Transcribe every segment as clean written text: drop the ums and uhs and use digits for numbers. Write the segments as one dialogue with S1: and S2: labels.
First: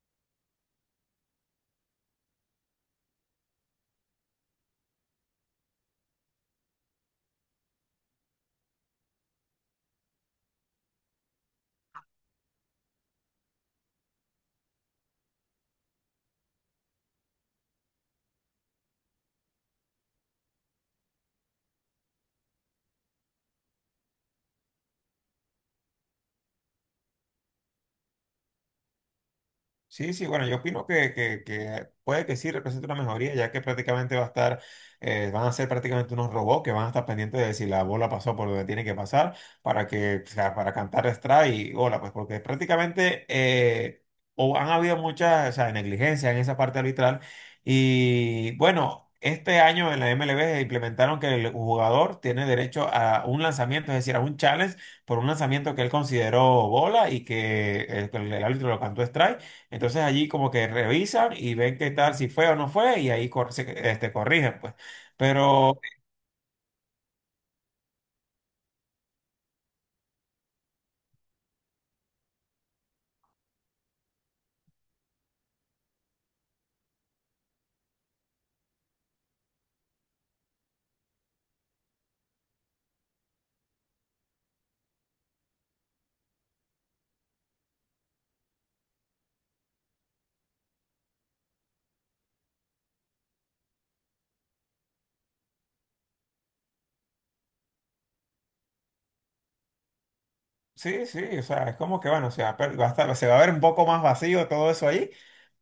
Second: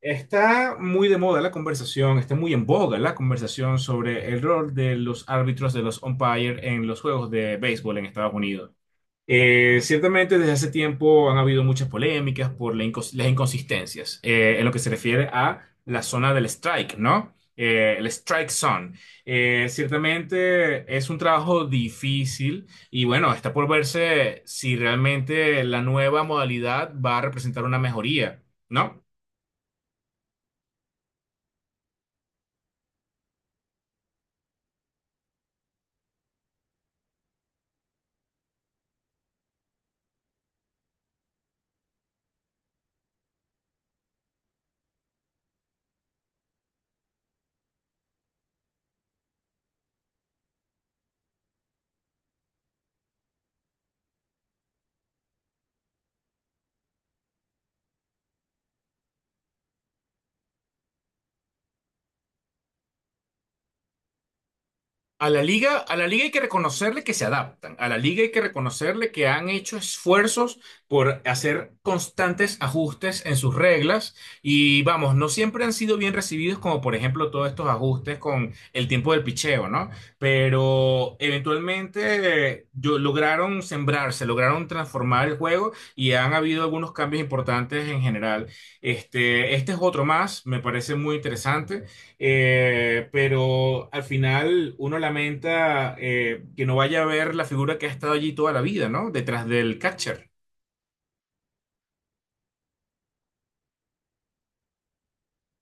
S1: Está muy de moda la conversación, está muy en boga la conversación sobre el rol de los árbitros de los umpires en los juegos de béisbol en Estados Unidos. Ciertamente desde hace tiempo han habido muchas polémicas por la las inconsistencias en lo que se refiere a la zona del strike, ¿no? El strike zone. Ciertamente es un trabajo difícil y bueno, está por verse si realmente la nueva modalidad va a representar una mejoría, ¿no?
S2: Sí, sí, bueno, yo opino que puede que sí represente una mejoría, ya que prácticamente va a estar, van a ser prácticamente unos robots que van a estar pendientes de si la bola pasó por donde tiene que pasar para que, o sea, para cantar strike y hola, pues porque prácticamente o han habido muchas, o sea, negligencias en esa parte arbitral y bueno. Este año en la MLB implementaron que el jugador tiene derecho a un lanzamiento, es decir, a un challenge por un lanzamiento que él consideró bola y que el árbitro lo cantó strike. Entonces allí como que revisan y ven qué tal, si fue o no fue, y ahí cor- se- este, corrigen, pues. Pero
S1: A la liga hay que reconocerle que se adaptan, a la liga hay que reconocerle que han hecho esfuerzos por hacer constantes ajustes en sus reglas y vamos, no siempre han sido bien recibidos como por ejemplo todos estos ajustes con el tiempo del picheo, ¿no? Pero eventualmente lograron sembrarse, lograron transformar el juego y han habido algunos cambios importantes en general. Este es otro más, me parece muy interesante. Pero al final uno lamenta que no vaya a ver la figura que ha estado allí toda la vida, ¿no? Detrás del catcher.
S2: sí, sí, o sea, es como que bueno, se va a, per- va a estar- se va a ver un poco más vacío todo eso ahí.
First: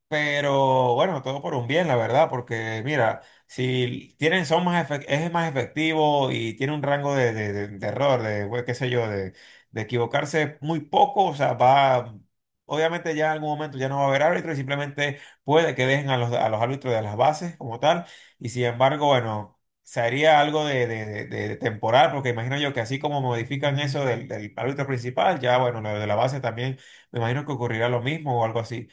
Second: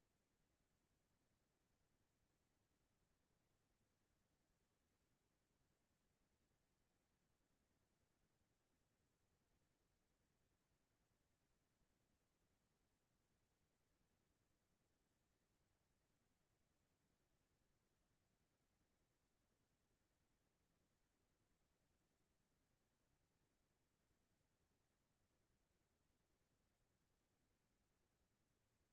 S2: Pero bueno, todo por un bien, la verdad, porque mira, si tienen, son más efec- es más efectivo y tiene un rango de error, de, bueno, qué sé yo, de equivocarse muy poco, o sea, va, obviamente ya en algún momento ya no va a haber árbitro y simplemente puede que dejen a a los árbitros de las bases como tal, y sin embargo, bueno, sería algo de temporal, porque imagino yo que así como modifican eso del árbitro principal, ya bueno, lo de la base también, me imagino que ocurrirá lo mismo o algo así.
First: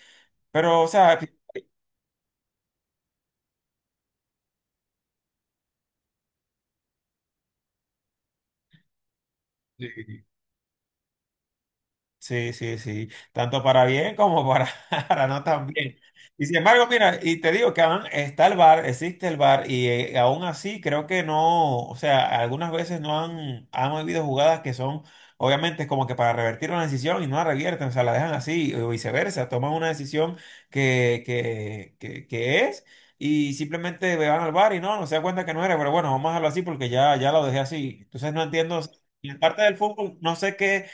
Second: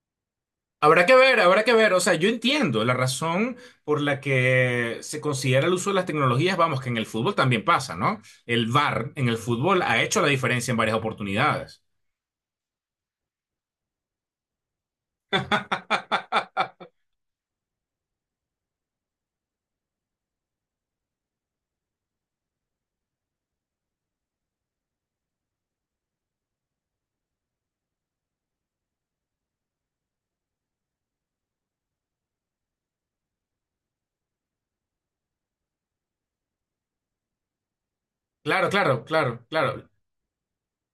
S2: Pero, o
S1: Habrá que
S2: sea,
S1: ver, habrá que ver. O sea, yo entiendo la razón por la que se considera el uso de las tecnologías, vamos, que en el fútbol también pasa, ¿no? El VAR en el fútbol ha hecho
S2: Sí,
S1: la diferencia en varias oportunidades.
S2: sí, sí, sí. Tanto para bien como para, para no tan bien. Y sin embargo, mira, y te digo que aún está el bar existe el bar y aún así creo que no, o sea, algunas veces no han, han habido jugadas que son, obviamente, como que para revertir una decisión y no la revierten, o sea, la dejan así, o viceversa, toman una decisión que es. Y simplemente van al bar y no se da cuenta que no era, pero bueno, vamos a dejarlo así porque ya lo dejé así. Entonces no
S1: Claro,
S2: entiendo, o sea,
S1: claro,
S2: y
S1: claro,
S2: en parte del
S1: claro.
S2: fútbol, no sé qué,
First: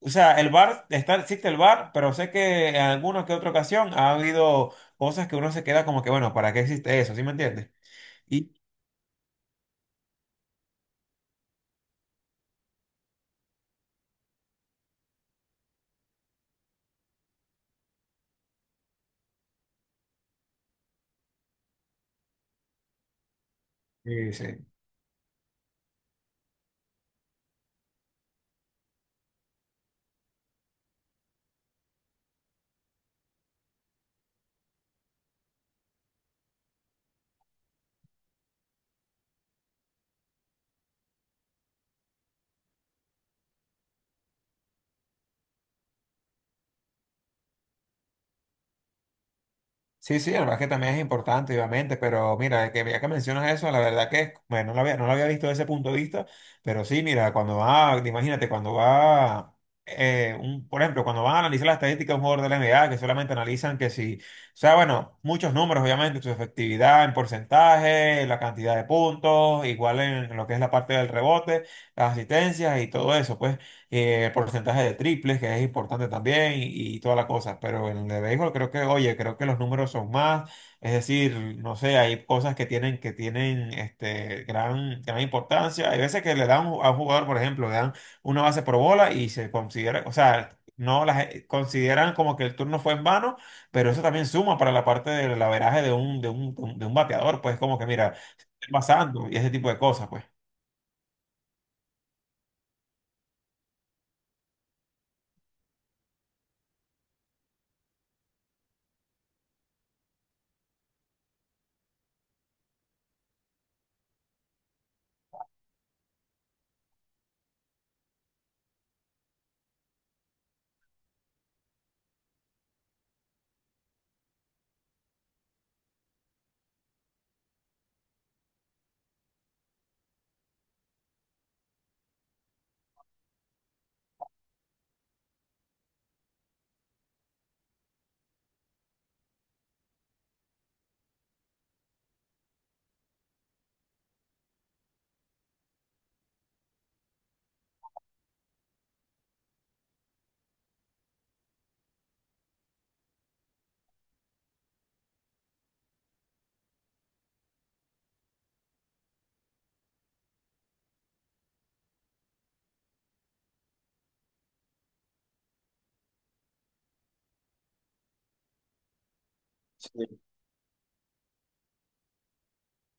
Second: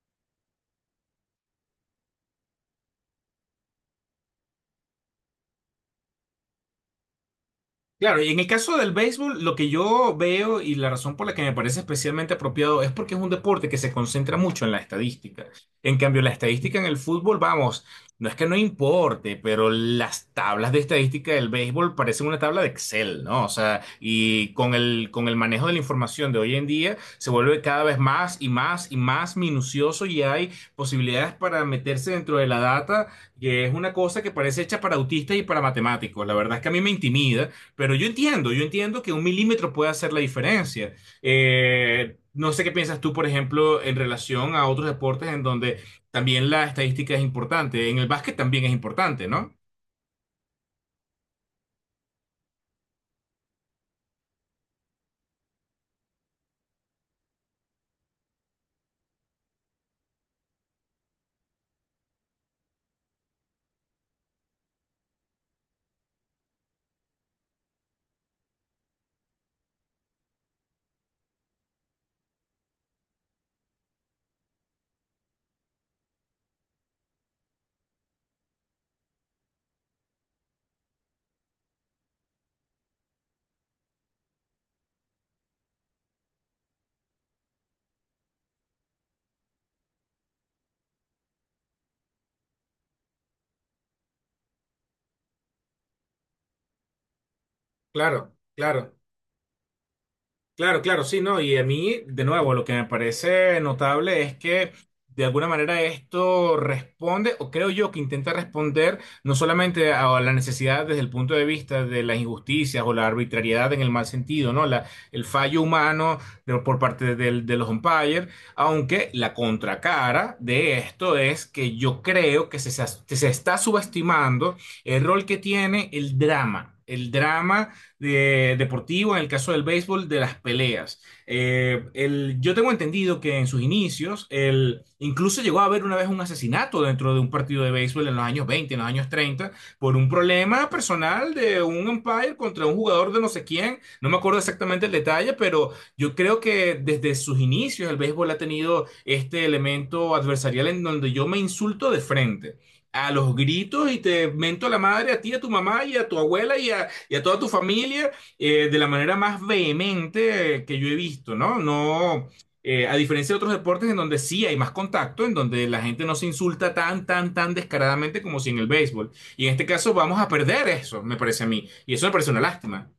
S2: o sea, el bar, está, existe el bar, pero sé que en alguna que otra ocasión ha habido cosas que uno se queda como que, bueno, ¿para qué existe eso? ¿Sí me entiendes?
S1: Claro, y en el
S2: Y
S1: caso del béisbol, lo que yo veo y la razón por la que me parece especialmente apropiado es porque es un deporte que se concentra mucho en la estadística. En cambio, la estadística en el fútbol, vamos, no es que no importe, pero las tablas de estadística del béisbol parecen una tabla de Excel, ¿no? O sea, y
S2: sí.
S1: con el manejo de la información de hoy en día se vuelve cada vez más y más y más minucioso y hay posibilidades para meterse dentro de la data, que es una cosa que parece hecha para autistas y para matemáticos. La verdad es que a mí me intimida. Pero yo entiendo que un milímetro puede hacer la diferencia. No sé qué piensas tú, por ejemplo, en relación a otros deportes en donde también la estadística es importante. En el básquet también es importante, ¿no?
S2: Sí, sí, el básquet también es importante, obviamente, pero mira, que ya que mencionas eso, la verdad que, bueno, no lo había visto desde ese punto de vista, pero sí, mira, cuando va, imagínate, cuando va, un, por ejemplo, cuando van a analizar la estadística de un jugador de la NBA, que solamente analizan que si, o sea, bueno, muchos números, obviamente, su efectividad en porcentaje, la cantidad de puntos, igual en lo que es la parte del rebote, las asistencias y todo eso, pues porcentaje de triples, que es importante también, y toda la cosa. Pero en el de béisbol creo que, oye, creo que los números son más. Es decir, no sé, hay cosas que tienen este, gran importancia. Hay veces que le dan a un jugador, por ejemplo, le dan una base por bola y se considera, o sea, no las consideran como que el turno fue en vano, pero eso también suma para la parte del averaje de un bateador, pues como que mira,
S1: Claro, claro.
S2: pasando y ese tipo de cosas, pues.
S1: Claro, claro, sí, no, y a mí, de nuevo, lo que me parece notable es que de alguna manera esto responde, o creo yo que intenta responder no solamente a la necesidad desde el punto de vista de las injusticias o la arbitrariedad en el mal sentido, ¿no? El fallo humano por parte de los umpires, aunque la contracara de esto es que yo creo que se se está subestimando el rol que tiene el drama. El drama deportivo, en el caso del béisbol, de las peleas. Yo tengo entendido que en sus inicios, el, incluso llegó a haber una vez un asesinato dentro de un partido de béisbol en los años 20, en los años 30, por un problema personal de un umpire contra un jugador de no sé quién. No me acuerdo exactamente el detalle, pero yo creo que desde sus inicios el béisbol ha tenido este elemento adversarial en donde yo me insulto de frente a los gritos y te mento a la madre a ti, a tu mamá y a tu abuela y a toda tu familia de la manera más vehemente que yo he visto, ¿no? No, a diferencia de otros deportes en donde sí hay más contacto, en donde la gente no se insulta tan, tan, tan descaradamente como si en el béisbol. Y en este caso vamos
S2: Sí.
S1: a perder eso, me parece a mí. Y eso me parece una lástima.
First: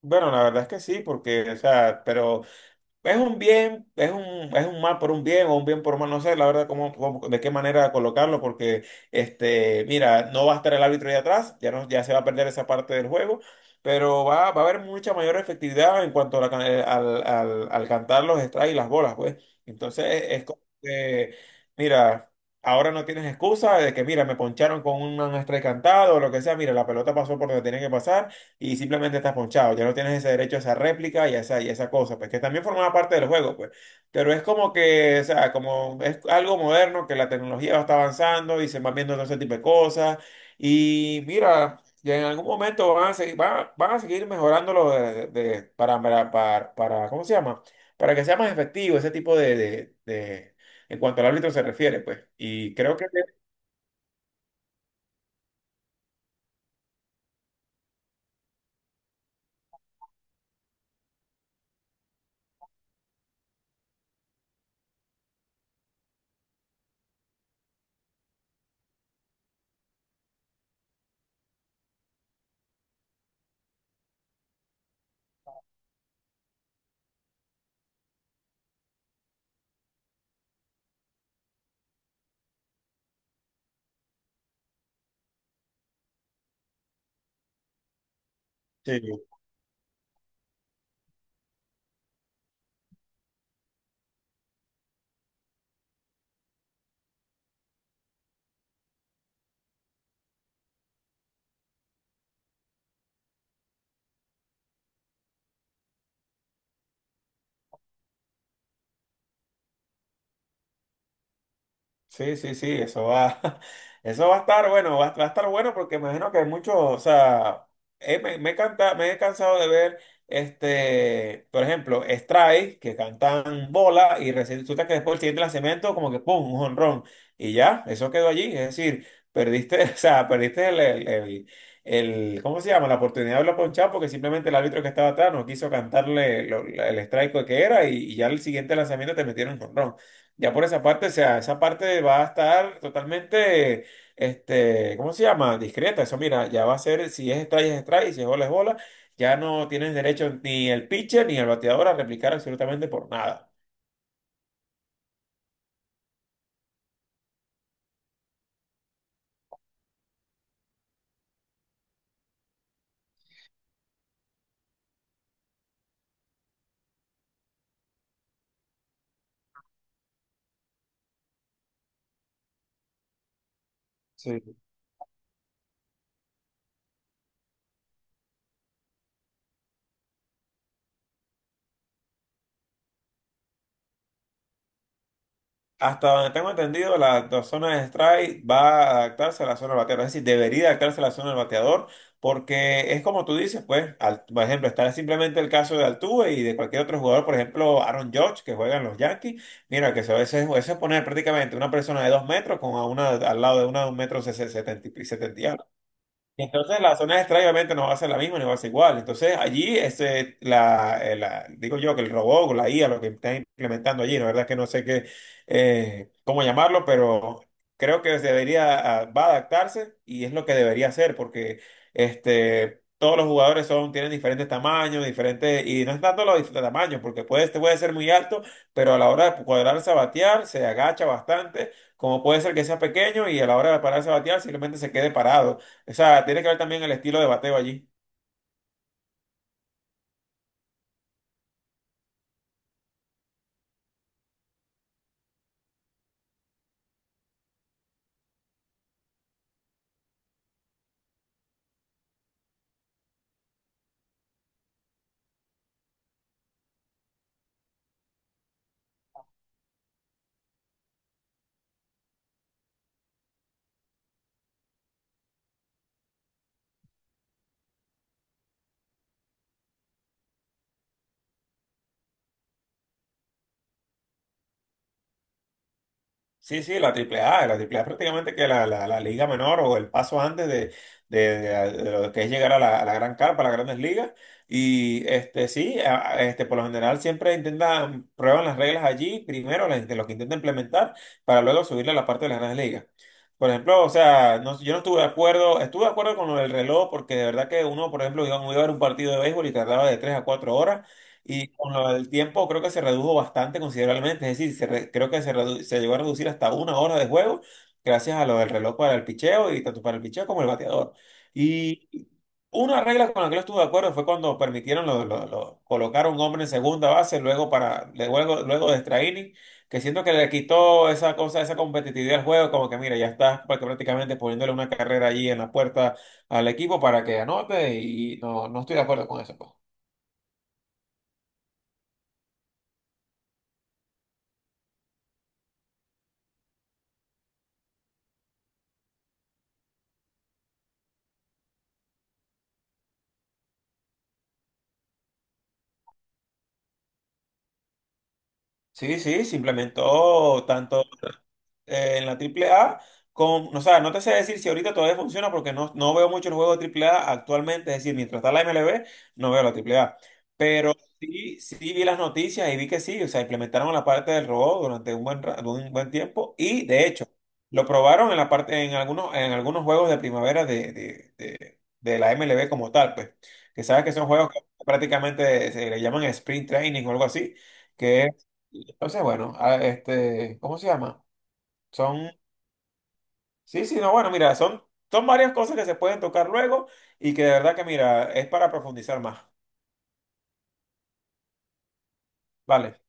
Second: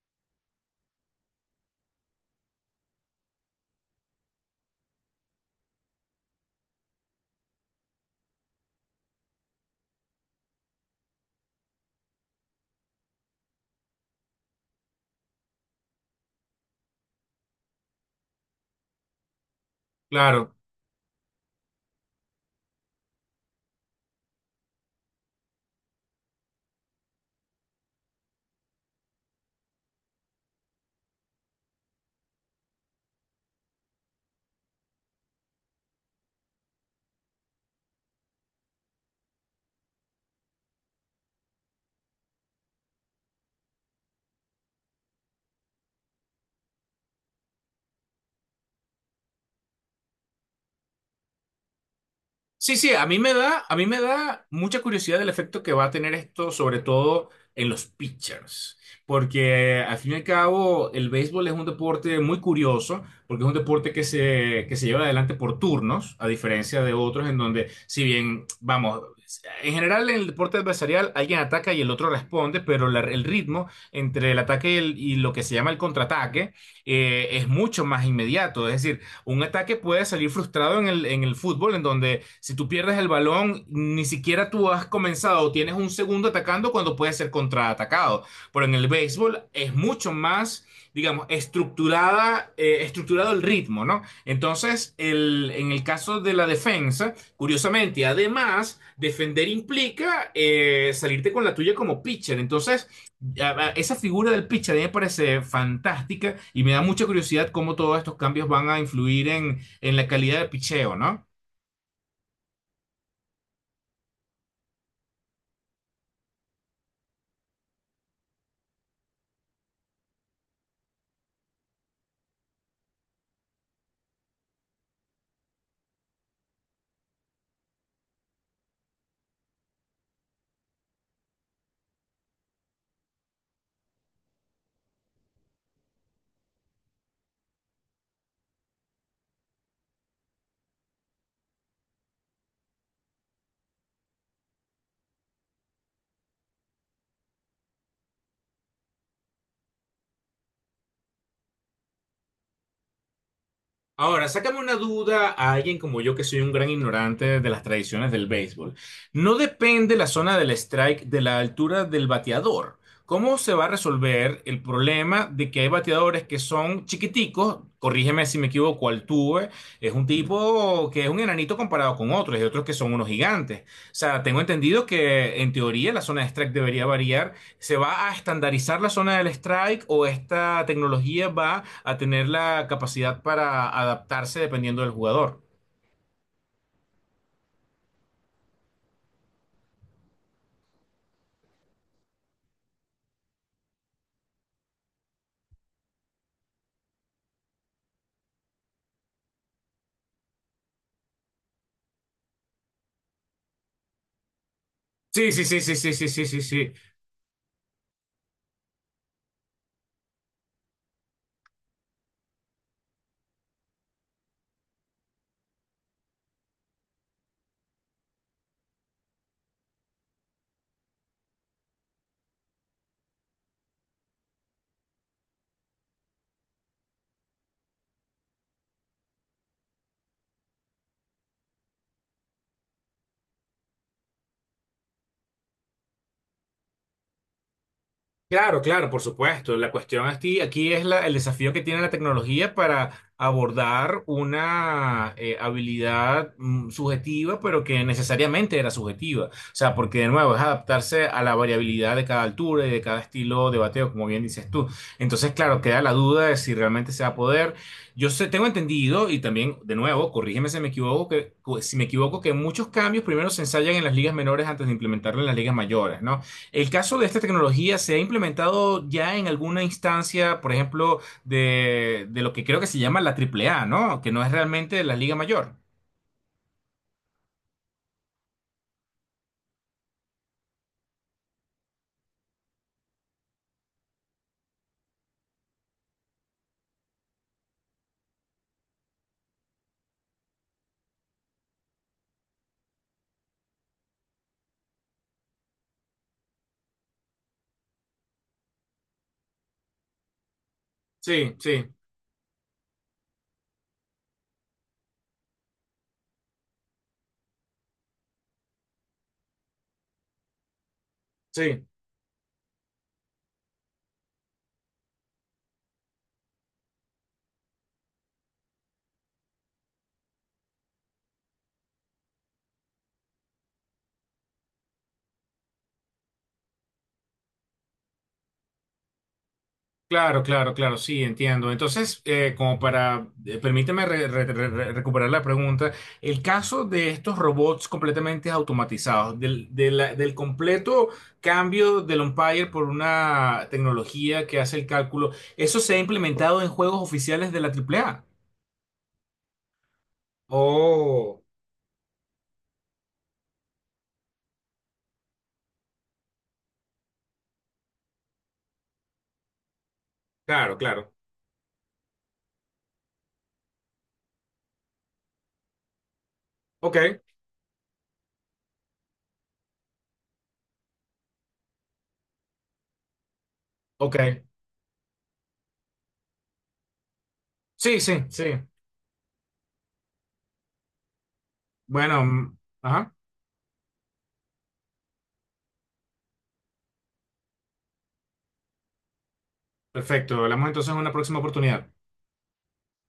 S2: Bueno, la verdad es que sí, porque, o sea, pero es un bien, es un mal por un bien o un bien por un mal, no sé, la verdad, de qué manera colocarlo, porque, este, mira, no va a estar el árbitro ahí atrás, ya, no, ya se va a perder esa parte del juego, pero va a haber mucha mayor efectividad en cuanto a la can- al, al, al cantar los strikes y las bolas, pues. Entonces, es
S1: Claro.
S2: como que, mira, ahora no tienes excusa de que, mira, me poncharon con un strike cantado o lo que sea, mira, la pelota pasó por donde tenía que pasar y simplemente estás ponchado. Ya no tienes ese derecho a esa réplica y a esa cosa, pues que también formaba parte del juego, pues. Pero es como que, o sea, como es algo moderno, que la tecnología va está avanzando y se van viendo todo ese tipo de cosas. Y mira, y en algún momento van a seguir mejorándolo para, para- ¿cómo se llama? Para que sea más efectivo ese tipo de- en cuanto al árbitro se refiere, pues. Y
S1: Sí, sí,
S2: creo que
S1: a mí me da, a mí me da mucha curiosidad el efecto que va a tener esto, sobre todo en los pitchers, porque al fin y al cabo el béisbol es un deporte muy curioso, porque es un deporte que se lleva adelante por turnos, a diferencia de otros en donde, si bien, vamos, en general en el deporte adversarial alguien ataca y el otro responde, pero el ritmo entre el ataque y, y lo que se llama el contraataque es mucho más inmediato, es decir, un ataque puede salir frustrado en en el fútbol, en donde si tú pierdes el balón, ni siquiera tú has comenzado o tienes un segundo atacando cuando puedes ser contraatacado. Pero en el
S2: sí.
S1: béisbol es mucho más digamos, estructurada, estructurado el ritmo, ¿no? Entonces, en el caso de la defensa, curiosamente, además, defender implica salirte con la tuya como pitcher. Entonces, esa figura del pitcher a mí me parece fantástica y me da mucha curiosidad cómo todos estos cambios van a influir en la calidad del picheo, ¿no?
S2: Sí, sí, sí, eso va a estar bueno, va a estar bueno porque imagino que hay muchos, o sea, me he cansado de ver, este, por ejemplo, strike, que cantan bola y resulta que después el siguiente lanzamiento como que pum, un jonrón y ya, eso quedó allí, es decir, perdiste, o sea, perdiste el- ¿cómo se llama? La oportunidad de hablar ponchado porque simplemente el árbitro que estaba atrás no quiso cantarle el strike que era y ya el siguiente lanzamiento te metieron un jonrón. Ya por esa parte, o sea, esa parte va a estar totalmente, este, ¿cómo se llama? Discreta. Eso, mira, ya va a ser, si es strike, es strike, y si es bola, es bola. Ya no tienes derecho ni el pitcher ni el bateador a replicar absolutamente por nada.
S1: Ahora, sácame una duda a alguien como yo que soy un gran ignorante de las tradiciones del béisbol. No depende la zona del strike de la altura del bateador. ¿Cómo se va a resolver el problema de que hay bateadores que son chiquiticos? Corrígeme si me equivoco, Altuve es un tipo que es un enanito comparado con otros y otros que son unos gigantes. O sea, tengo
S2: Sí.
S1: entendido que en teoría la zona de strike debería variar. ¿Se va a estandarizar la zona del strike o esta tecnología va a tener la capacidad para adaptarse dependiendo del jugador?
S2: Hasta donde tengo entendido, la zona de strike va a adaptarse a la zona del bateador. Es decir, debería adaptarse a la zona del bateador porque es como tú dices, pues, al- por ejemplo, está simplemente el caso de Altuve y de cualquier otro jugador, por ejemplo, Aaron Judge, que juega en los Yankees. Mira, que se- eso es poner prácticamente una persona de dos metros con a una al lado de una de un metro sesenta y
S1: Sí, sí, sí, sí, sí, sí, sí, sí,
S2: y
S1: sí.
S2: Entonces las zonas extrañas obviamente no va a ser la misma ni va a ser igual. Entonces allí, ese, la, digo yo que el robot o la IA, lo que están implementando allí, la verdad es que no sé qué, cómo llamarlo, pero creo que se debería, ah, va a adaptarse y es lo que debería hacer porque este, todos los jugadores son, tienen diferentes tamaños, diferentes, y no es tanto los dif- tamaños, porque puede, este puede ser muy alto, pero a la hora de cuadrarse a batear, se agacha bastante, como puede ser que sea pequeño y a la hora de pararse a batear simplemente se quede parado. O sea, tiene que ver también el estilo de bateo allí.
S1: Claro, claro, por supuesto. La cuestión aquí, aquí es el desafío que tiene la tecnología para abordar una habilidad subjetiva, pero que necesariamente era subjetiva. O sea, porque de nuevo es adaptarse a la variabilidad de cada altura y de cada estilo de bateo, como bien dices tú. Entonces, claro, queda la duda de si realmente se va a poder. Yo sé, tengo entendido, y también, de nuevo, corrígeme si me equivoco, si me equivoco, que muchos cambios primero se ensayan en las ligas menores antes de implementarlo en las ligas mayores, ¿no? El caso de esta tecnología se ha implementado ya en alguna instancia, por ejemplo, de lo que creo que se llama la Triple A, ¿no? Que no es realmente la Liga Mayor.
S2: Sí, sí, la triple A prácticamente que la liga menor o el paso antes de lo que es llegar a a la gran carpa, a las grandes ligas. Y este sí, este, por lo general siempre intentan, prueban las reglas allí, primero las, de lo que intentan implementar, para luego subirle a la parte de las grandes ligas. Por ejemplo, o sea, no- yo no estuve de acuerdo, estuve de acuerdo con lo del reloj, porque de verdad que uno, por ejemplo, iba a ver un partido de béisbol y tardaba de 3 a 4 horas.
S1: Sí,
S2: Y
S1: sí,
S2: con lo del tiempo creo que se redujo bastante considerablemente, es decir, creo se llegó a reducir hasta una hora de juego gracias a lo del reloj para el picheo y tanto para el picheo como el bateador.
S1: sí.
S2: Y una regla con la que no estuve de acuerdo fue cuando permitieron colocar a un hombre en segunda base luego de extra inning, que siento que le quitó esa cosa, esa competitividad al juego, como que mira, prácticamente poniéndole una carrera allí en la puerta al equipo para que anote y no estoy de acuerdo con eso, pues.
S1: Claro, claro, claro, sí, entiendo. Entonces, como para, permíteme recuperar la pregunta, el caso de estos robots completamente automatizados, del completo cambio del umpire por una tecnología que hace el cálculo, ¿eso se ha implementado en juegos oficiales de la Triple A?
S2: Sí, sí, se implementó tanto
S1: Oh,
S2: en la triple A. Con, o sea, no te sé decir si ahorita todavía funciona porque no veo muchos juegos de triple A actualmente. Es decir, mientras está la MLB, no veo la triple A.
S1: claro,
S2: Pero
S1: claro.
S2: sí, sí vi las noticias y vi que sí. O sea, implementaron la parte del robot durante un buen tiempo. Y
S1: Ok,
S2: de hecho, lo probaron en la parte, en algunos juegos de primavera de la MLB como tal, pues. Que sabes que
S1: ok.
S2: son juegos que prácticamente se le llaman sprint training o algo así.
S1: Sí, sí,
S2: Que
S1: sí.
S2: es, entonces, bueno, este, ¿cómo se llama?
S1: Bueno,
S2: Son,
S1: mm, ajá,
S2: sí, sí, no, bueno, mira, son, son varias cosas que se pueden tocar luego y que de verdad que, mira, es para profundizar más.
S1: perfecto. Hablamos entonces en una próxima oportunidad.
S2: Vale.